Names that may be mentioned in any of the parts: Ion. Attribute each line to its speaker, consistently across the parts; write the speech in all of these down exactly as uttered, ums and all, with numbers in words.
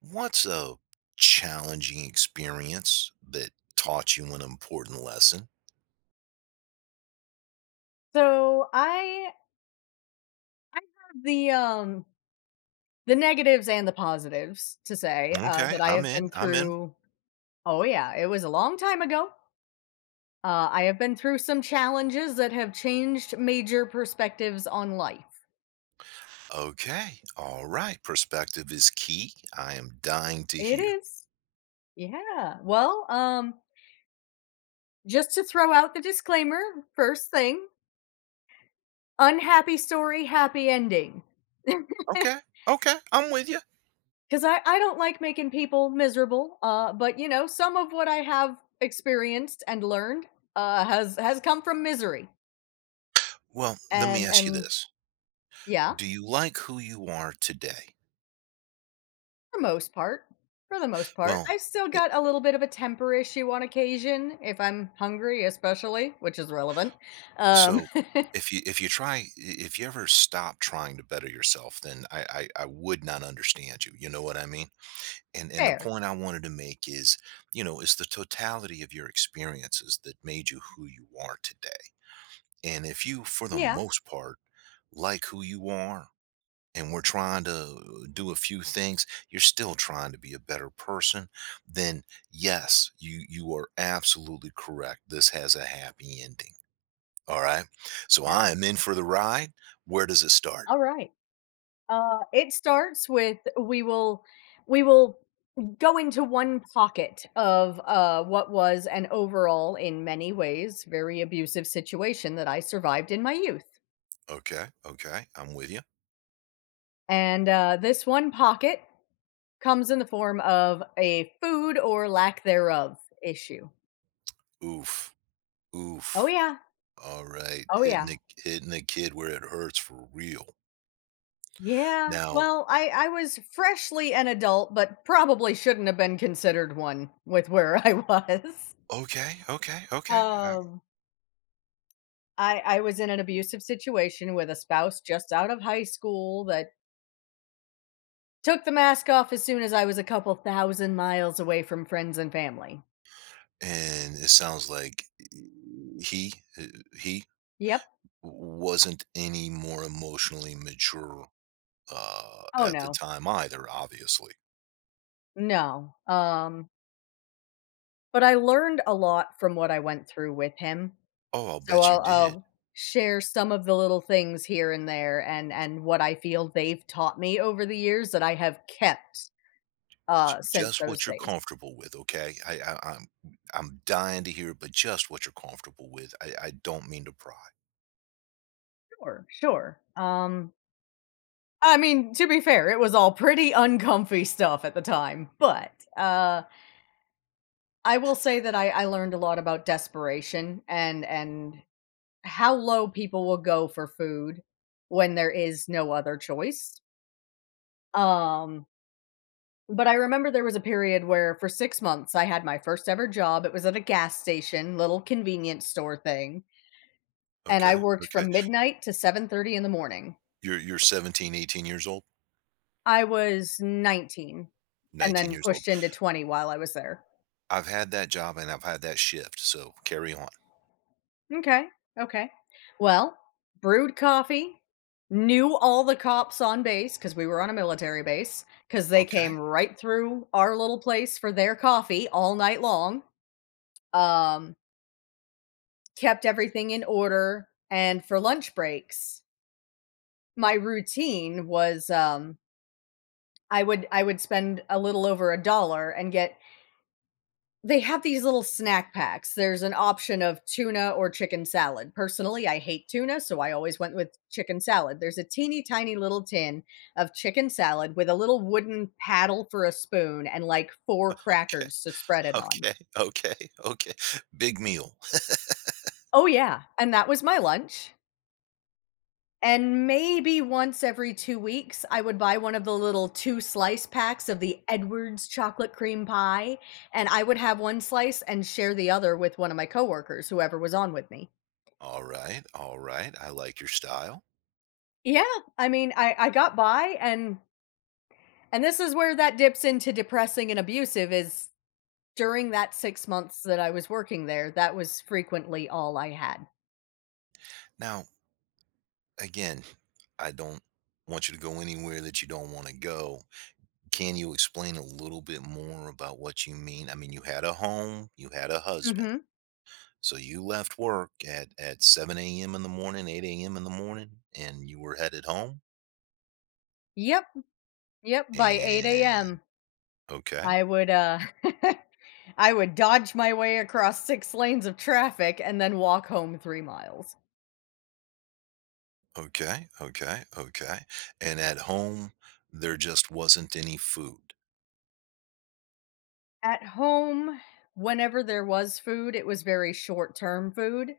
Speaker 1: What's a challenging experience that taught you an important lesson?
Speaker 2: So I I have the um the negatives and the positives to say uh,
Speaker 1: Okay,
Speaker 2: that I
Speaker 1: I'm
Speaker 2: have
Speaker 1: in.
Speaker 2: been
Speaker 1: I'm in.
Speaker 2: through. Oh yeah, it was a long time ago. Uh, I have been through some challenges that have changed major perspectives on life.
Speaker 1: Okay. All right. Perspective is key. I am dying to
Speaker 2: It
Speaker 1: hear.
Speaker 2: is, yeah. Well, um, just to throw out the disclaimer, first thing, unhappy story, happy ending.
Speaker 1: Okay. Okay. I'm with you.
Speaker 2: Because I, I don't like making people miserable, uh, but you know, some of what I have experienced and learned uh, has has come from misery,
Speaker 1: Well, let me
Speaker 2: and
Speaker 1: ask you
Speaker 2: and
Speaker 1: this.
Speaker 2: yeah,
Speaker 1: Do you like who you are today?
Speaker 2: for the most part, for the most part,
Speaker 1: Well,
Speaker 2: I still
Speaker 1: it,
Speaker 2: got a little bit of a temper issue on occasion if I'm hungry, especially, which is relevant. Um,
Speaker 1: so if you if you try if you ever stop trying to better yourself, then I, I I would not understand you. You know what I mean? and and the
Speaker 2: fair,
Speaker 1: point I wanted to make is, you know, it's the totality of your experiences that made you who you are today. And if you, for the
Speaker 2: yeah,
Speaker 1: most part, like who you are and we're trying to do a few things, you're still trying to be a better person, then yes, you you are absolutely correct. This has a happy ending. All right. So
Speaker 2: yeah,
Speaker 1: I am in for the ride. Where does it start?
Speaker 2: all right. Uh, it starts with we will, we will go into one pocket of uh, what was an overall, in many ways, very abusive situation that I survived in my youth.
Speaker 1: Okay. Okay. I'm with you.
Speaker 2: And uh, this one pocket comes in the form of a food or lack thereof issue.
Speaker 1: Oof.
Speaker 2: Oh,
Speaker 1: Oof.
Speaker 2: yeah.
Speaker 1: All right,
Speaker 2: Oh,
Speaker 1: hitting
Speaker 2: yeah.
Speaker 1: the hitting the kid where it hurts for real.
Speaker 2: Yeah.
Speaker 1: Now,
Speaker 2: Well, I, I was freshly an adult, but probably shouldn't have been considered one with where I was.
Speaker 1: okay, okay, okay, um,
Speaker 2: Um, I, I was in an abusive situation with a spouse just out of high school that took the mask off as soon as I was a couple thousand miles away from friends and family.
Speaker 1: and it sounds like eh, he uh, he
Speaker 2: Yep.
Speaker 1: wasn't any more emotionally mature, uh,
Speaker 2: Oh,
Speaker 1: at the
Speaker 2: no.
Speaker 1: time either, obviously.
Speaker 2: No. Um, but I learned a lot from what I went through with him.
Speaker 1: Oh, I'll
Speaker 2: So
Speaker 1: bet you
Speaker 2: I'll
Speaker 1: did.
Speaker 2: I'll share some of the little things here and there and and what I feel they've taught me over the years that I have kept
Speaker 1: J
Speaker 2: uh since
Speaker 1: just
Speaker 2: those
Speaker 1: what you're
Speaker 2: days.
Speaker 1: comfortable with, okay? I I I'm I'm dying to hear, but just what you're comfortable with. I I don't mean to pry.
Speaker 2: Sure, sure. Um I mean, to be fair, it was all pretty uncomfy stuff at the time, but uh I will say that I, I learned a lot about desperation and and how low people will go for food when there is no other choice. Um, but I remember there was a period where for six months I had my first ever job. It was at a gas station, little convenience store thing, and I
Speaker 1: Okay,
Speaker 2: worked
Speaker 1: okay.
Speaker 2: from midnight to seven thirty in the morning.
Speaker 1: You're you're seventeen, eighteen years old?
Speaker 2: I was nineteen, and
Speaker 1: nineteen
Speaker 2: then
Speaker 1: years old.
Speaker 2: pushed into twenty while I was there.
Speaker 1: I've had that job and I've had that shift, so carry on.
Speaker 2: Okay, okay. Well, brewed coffee, knew all the cops on base because we were on a military base because they came
Speaker 1: Okay.
Speaker 2: right through our little place for their coffee all night long. Um, Kept everything in order, and for lunch breaks, my routine was um, I would I would spend a little over a dollar and get they have these little snack packs. There's an option of tuna or chicken salad. Personally, I hate tuna, so I always went with chicken salad. There's a teeny tiny little tin of chicken salad with a little wooden paddle for a spoon and like four
Speaker 1: Okay.
Speaker 2: crackers to spread it on.
Speaker 1: Okay. Okay. Okay. Big meal.
Speaker 2: Oh, yeah. And that was my lunch. And maybe once every two weeks, I would buy one of the little two slice packs of the Edwards chocolate cream pie. And I would have one slice and share the other with one of my coworkers, whoever was on with me.
Speaker 1: All right. All right. I like your style.
Speaker 2: Yeah, I mean, I I got by and and this is where that dips into depressing and abusive is during that six months that I was working there, that was frequently all I had.
Speaker 1: Now, again, I don't want you to go anywhere that you don't want to go. Can you explain a little bit more about what you mean? I mean, you had a home, you had a husband.
Speaker 2: Mhm.
Speaker 1: So you left work at, at seven a m in the morning, eight a m in the morning, and you were headed home.
Speaker 2: Yep, yep, by 8
Speaker 1: And
Speaker 2: AM,
Speaker 1: okay.
Speaker 2: I would, uh I would dodge my way across six lanes of traffic and then walk home three miles.
Speaker 1: Okay, okay, okay. And at home, there just wasn't any food.
Speaker 2: At home, whenever there was food, it was very short-term food.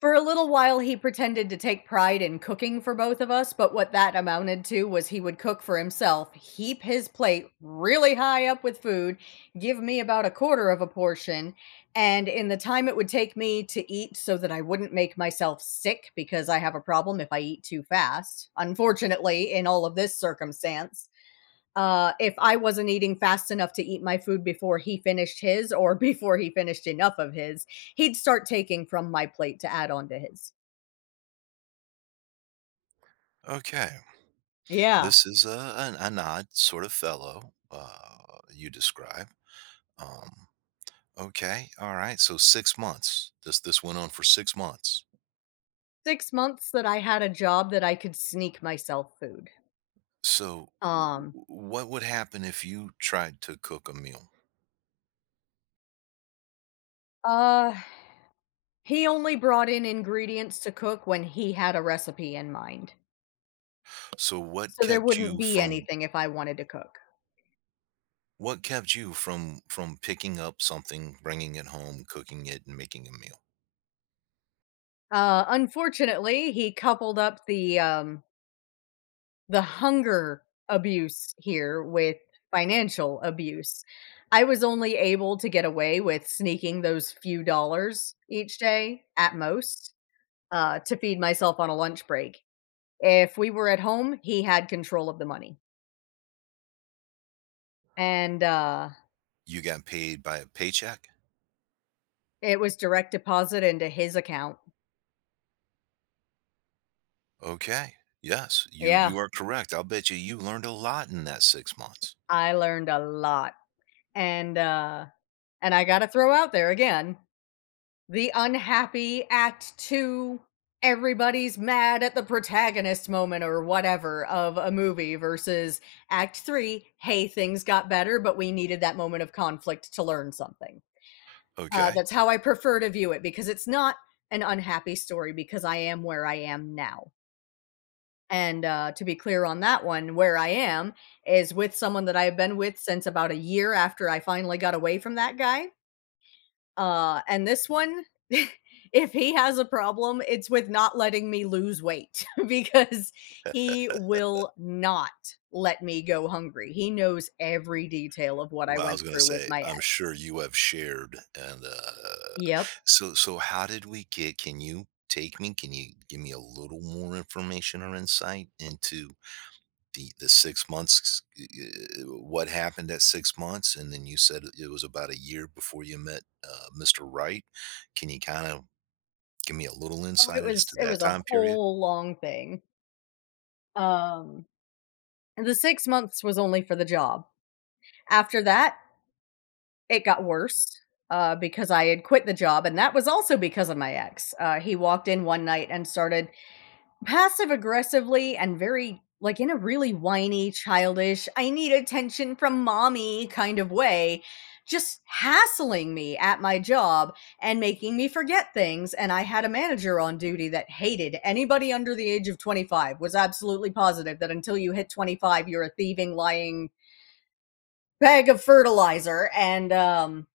Speaker 2: For a little while, he pretended to take pride in cooking for both of us, but what that amounted to was he would cook for himself, heap his plate really high up with food, give me about a quarter of a portion, and in the time it would take me to eat so that I wouldn't make myself sick because I have a problem if I eat too fast, unfortunately, in all of this circumstance, uh, if I wasn't eating fast enough to eat my food before he finished his or before he finished enough of his, he'd start taking from my plate to add on to his.
Speaker 1: Okay,
Speaker 2: Yeah.
Speaker 1: this is a, an, an odd sort of fellow uh, you describe. Um, okay, all right. So six months. This this went on for six months.
Speaker 2: six months that I had a job that I could sneak myself food.
Speaker 1: So w- w-
Speaker 2: Um,
Speaker 1: what would happen if you tried to cook a meal?
Speaker 2: uh, he only brought in ingredients to cook when he had a recipe in mind.
Speaker 1: So what
Speaker 2: So there
Speaker 1: kept
Speaker 2: wouldn't
Speaker 1: you
Speaker 2: be
Speaker 1: from
Speaker 2: anything if I wanted to cook.
Speaker 1: what kept you from from picking up something, bringing it home, cooking it, and making a meal?
Speaker 2: Uh, unfortunately, he coupled up the, um, the hunger abuse here with financial abuse. I was only able to get away with sneaking those few dollars each day at most uh, to feed myself on a lunch break. If we were at home, he had control of the money and uh,
Speaker 1: You got paid by a paycheck.
Speaker 2: it was direct deposit into his account.
Speaker 1: Okay. Yes, you
Speaker 2: Yeah,
Speaker 1: you are correct. I'll bet you you learned a lot in that six months.
Speaker 2: I learned a lot. And, uh, and I got to throw out there again the unhappy act two everybody's mad at the protagonist moment or whatever of a movie versus act three hey things got better but we needed that moment of conflict to learn something uh,
Speaker 1: Okay.
Speaker 2: that's how I prefer to view it because it's not an unhappy story because I am where I am now and uh, to be clear on that one where I am is with someone that I've been with since about a year after I finally got away from that guy uh, and this one, if he has a problem, it's with not letting me lose weight because he will not let me go hungry. He knows every detail of what I
Speaker 1: Well, I was
Speaker 2: went
Speaker 1: gonna
Speaker 2: through with
Speaker 1: say,
Speaker 2: my ex.
Speaker 1: I'm sure you have shared, and uh
Speaker 2: Yep.
Speaker 1: so so how did we get can you take me can you give me a little more information or insight into the the six months, eh, what happened at six months? And then you said it was about a year before you met, uh, Mister Wright. Can you kinda give me a little
Speaker 2: Oh,
Speaker 1: insight
Speaker 2: it
Speaker 1: as
Speaker 2: was
Speaker 1: to
Speaker 2: it
Speaker 1: that
Speaker 2: was a
Speaker 1: time period?
Speaker 2: whole long thing. Um, and the six months was only for the job. After that, it got worse uh, because I had quit the job, and that was also because of my ex. Uh, he walked in one night and started passive aggressively and very like in a really whiny, childish, I need attention from mommy kind of way, just hassling me at my job and making me forget things. And I had a manager on duty that hated anybody under the age of twenty-five, was absolutely positive that until you hit twenty-five, you're a thieving, lying bag of fertilizer. And um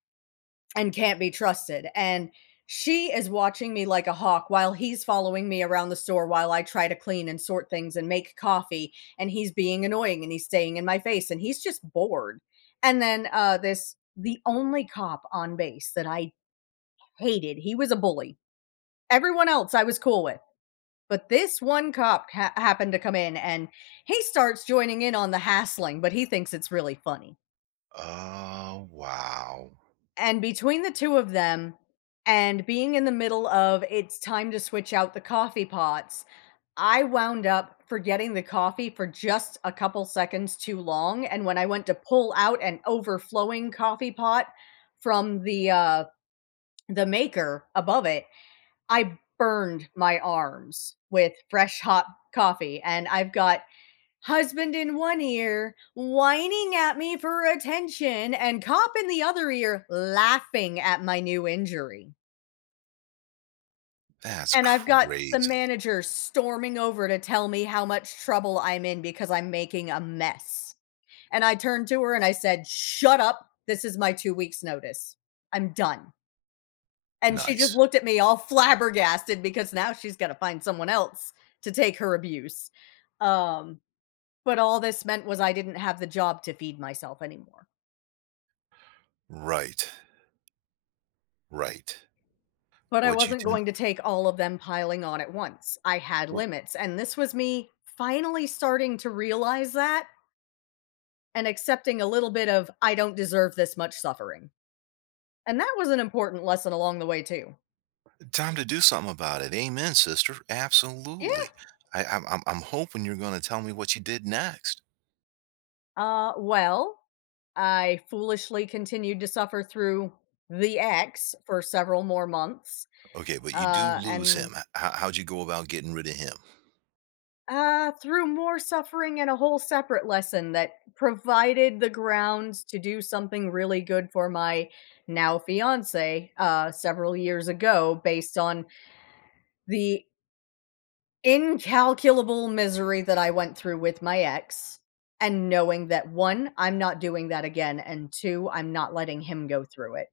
Speaker 2: and can't be trusted. And she is watching me like a hawk while he's following me around the store while I try to clean and sort things and make coffee. And he's being annoying and he's staying in my face and he's just bored. And then uh, this, the only cop on base that I hated, he was a bully. Everyone else I was cool with. But this one cop ha- happened to come in and he starts joining in on the hassling, but he thinks it's really funny.
Speaker 1: Oh, wow.
Speaker 2: And between the two of them, and being in the middle of it's time to switch out the coffee pots, I wound up forgetting the coffee for just a couple seconds too long, and when I went to pull out an overflowing coffee pot from the, uh the maker above it, I burned my arms with fresh hot coffee, and I've got husband in one ear, whining at me for attention, and cop in the other ear laughing at my new injury.
Speaker 1: That's
Speaker 2: And I've got the
Speaker 1: crazy.
Speaker 2: manager storming over to tell me how much trouble I'm in because I'm making a mess. And I turned to her and I said, "Shut up. This is my two weeks' notice. I'm done." And she just
Speaker 1: Nice.
Speaker 2: looked at me all flabbergasted because now she's got to find someone else to take her abuse. Um, but all this meant was I didn't have the job to feed myself anymore.
Speaker 1: Right, right.
Speaker 2: But I
Speaker 1: What'd you
Speaker 2: wasn't
Speaker 1: do
Speaker 2: going to take all of them piling on at once. I had
Speaker 1: Well,
Speaker 2: limits, and this was me finally starting to realize that and accepting a little bit of I don't deserve this much suffering. And that was an important lesson along the way too.
Speaker 1: time to do something about it. Amen, sister.
Speaker 2: Yeah.
Speaker 1: Absolutely. I I'm I'm I'm hoping you're gonna tell me what you did next.
Speaker 2: Uh well, I foolishly continued to suffer through the ex for several more months.
Speaker 1: Okay, but you do
Speaker 2: Uh
Speaker 1: lose
Speaker 2: and
Speaker 1: him. H how How'd you go about getting rid of him?
Speaker 2: Uh, through more suffering and a whole separate lesson that provided the grounds to do something really good for my now fiance uh, several years ago, based on the incalculable misery that I went through with my ex, and knowing that one, I'm not doing that again, and two, I'm not letting him go through it.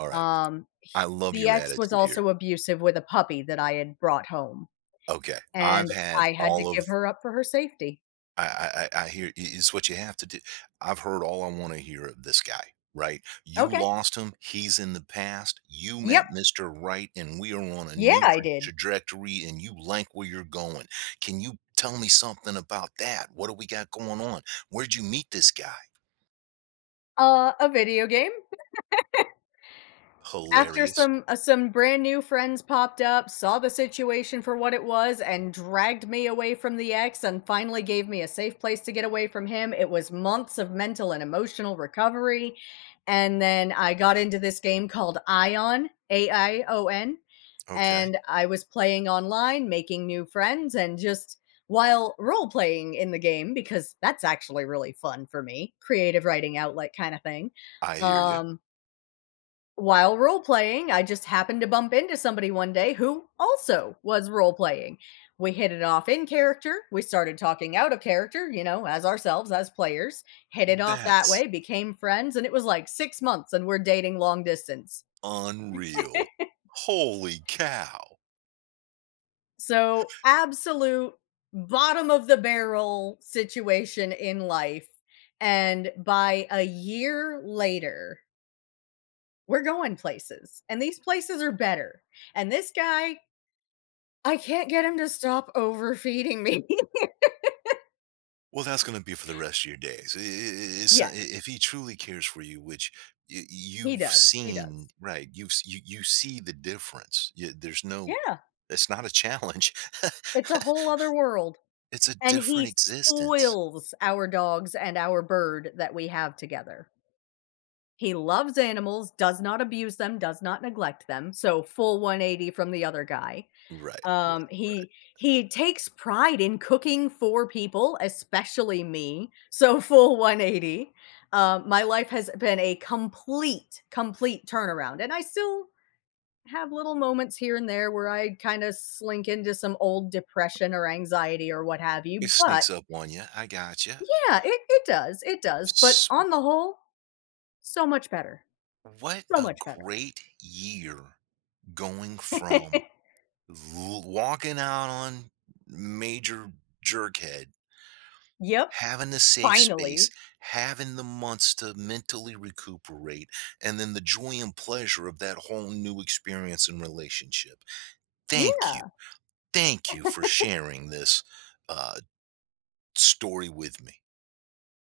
Speaker 1: Alright.
Speaker 2: Um, h-
Speaker 1: I love
Speaker 2: the
Speaker 1: your
Speaker 2: ex was
Speaker 1: attitude here.
Speaker 2: also abusive with a puppy that I had brought home,
Speaker 1: Okay. I've
Speaker 2: and
Speaker 1: had
Speaker 2: I had to
Speaker 1: all
Speaker 2: give
Speaker 1: of
Speaker 2: her up for her safety.
Speaker 1: I, I, I hear is what you have to do. I've heard all I want to hear of this guy, right? You
Speaker 2: Okay.
Speaker 1: lost him. He's in the past. You
Speaker 2: Yep.
Speaker 1: met Mister Right, and we are on a
Speaker 2: Yeah,
Speaker 1: new
Speaker 2: I
Speaker 1: pro-
Speaker 2: did.
Speaker 1: trajectory, and you like where you're going. Can you tell me something about that? What do we got going on? Where'd you meet this guy?
Speaker 2: Uh, a video game. After
Speaker 1: Hilarious.
Speaker 2: some uh, some brand new friends popped up, saw the situation for what it was, and dragged me away from the ex, and finally gave me a safe place to get away from him. It was months of mental and emotional recovery, and then I got into this game called Ion, A I O N,
Speaker 1: Okay.
Speaker 2: and I was playing online, making new friends, and just while role playing in the game because that's actually really fun for me, creative writing outlet kind of thing.
Speaker 1: I hear you.
Speaker 2: Um, while role playing, I just happened to bump into somebody one day who also was role playing. We hit it off in character. We started talking out of character, you know, as ourselves, as players, hit it off that
Speaker 1: That's
Speaker 2: way, became friends. And it was like six months and we're dating long distance.
Speaker 1: unreal. Holy cow.
Speaker 2: So, absolute bottom of the barrel situation in life. And by a year later, we're going places and these places are better. And this guy I can't get him to stop overfeeding me.
Speaker 1: Well, that's gonna be for the rest of your days. I I it's uh, I
Speaker 2: Yes,
Speaker 1: If he truly cares for you, which y
Speaker 2: he
Speaker 1: you've
Speaker 2: does, he
Speaker 1: seen
Speaker 2: does.
Speaker 1: right, you've s you you see the difference. Y there's no
Speaker 2: Yeah,
Speaker 1: It's not a challenge.
Speaker 2: it's a whole other world,
Speaker 1: It's a
Speaker 2: and
Speaker 1: different
Speaker 2: he
Speaker 1: existence.
Speaker 2: spoils our dogs and our bird that we have together. He loves animals, does not abuse them, does not neglect them, so full one eighty from the other guy.
Speaker 1: Right,
Speaker 2: Um,
Speaker 1: right, right.
Speaker 2: he he takes pride in cooking for people, especially me, so full one eighty. Um, my life has been a complete, complete turnaround, and I still have little moments here and there where I kind of slink into some old depression or anxiety or what have
Speaker 1: It
Speaker 2: you. But
Speaker 1: sneaks up on you. I gotcha.
Speaker 2: yeah, it, it does. It does. But
Speaker 1: S
Speaker 2: on the whole, so much better.
Speaker 1: What
Speaker 2: So
Speaker 1: a
Speaker 2: much better.
Speaker 1: great year going from l walking out on major jerkhead,
Speaker 2: Yep.
Speaker 1: having the safe space,
Speaker 2: Finally.
Speaker 1: having the months to mentally recuperate, and then the joy and pleasure of that whole new experience and relationship. Thank
Speaker 2: Yeah.
Speaker 1: you. Thank you for sharing this uh, story with me.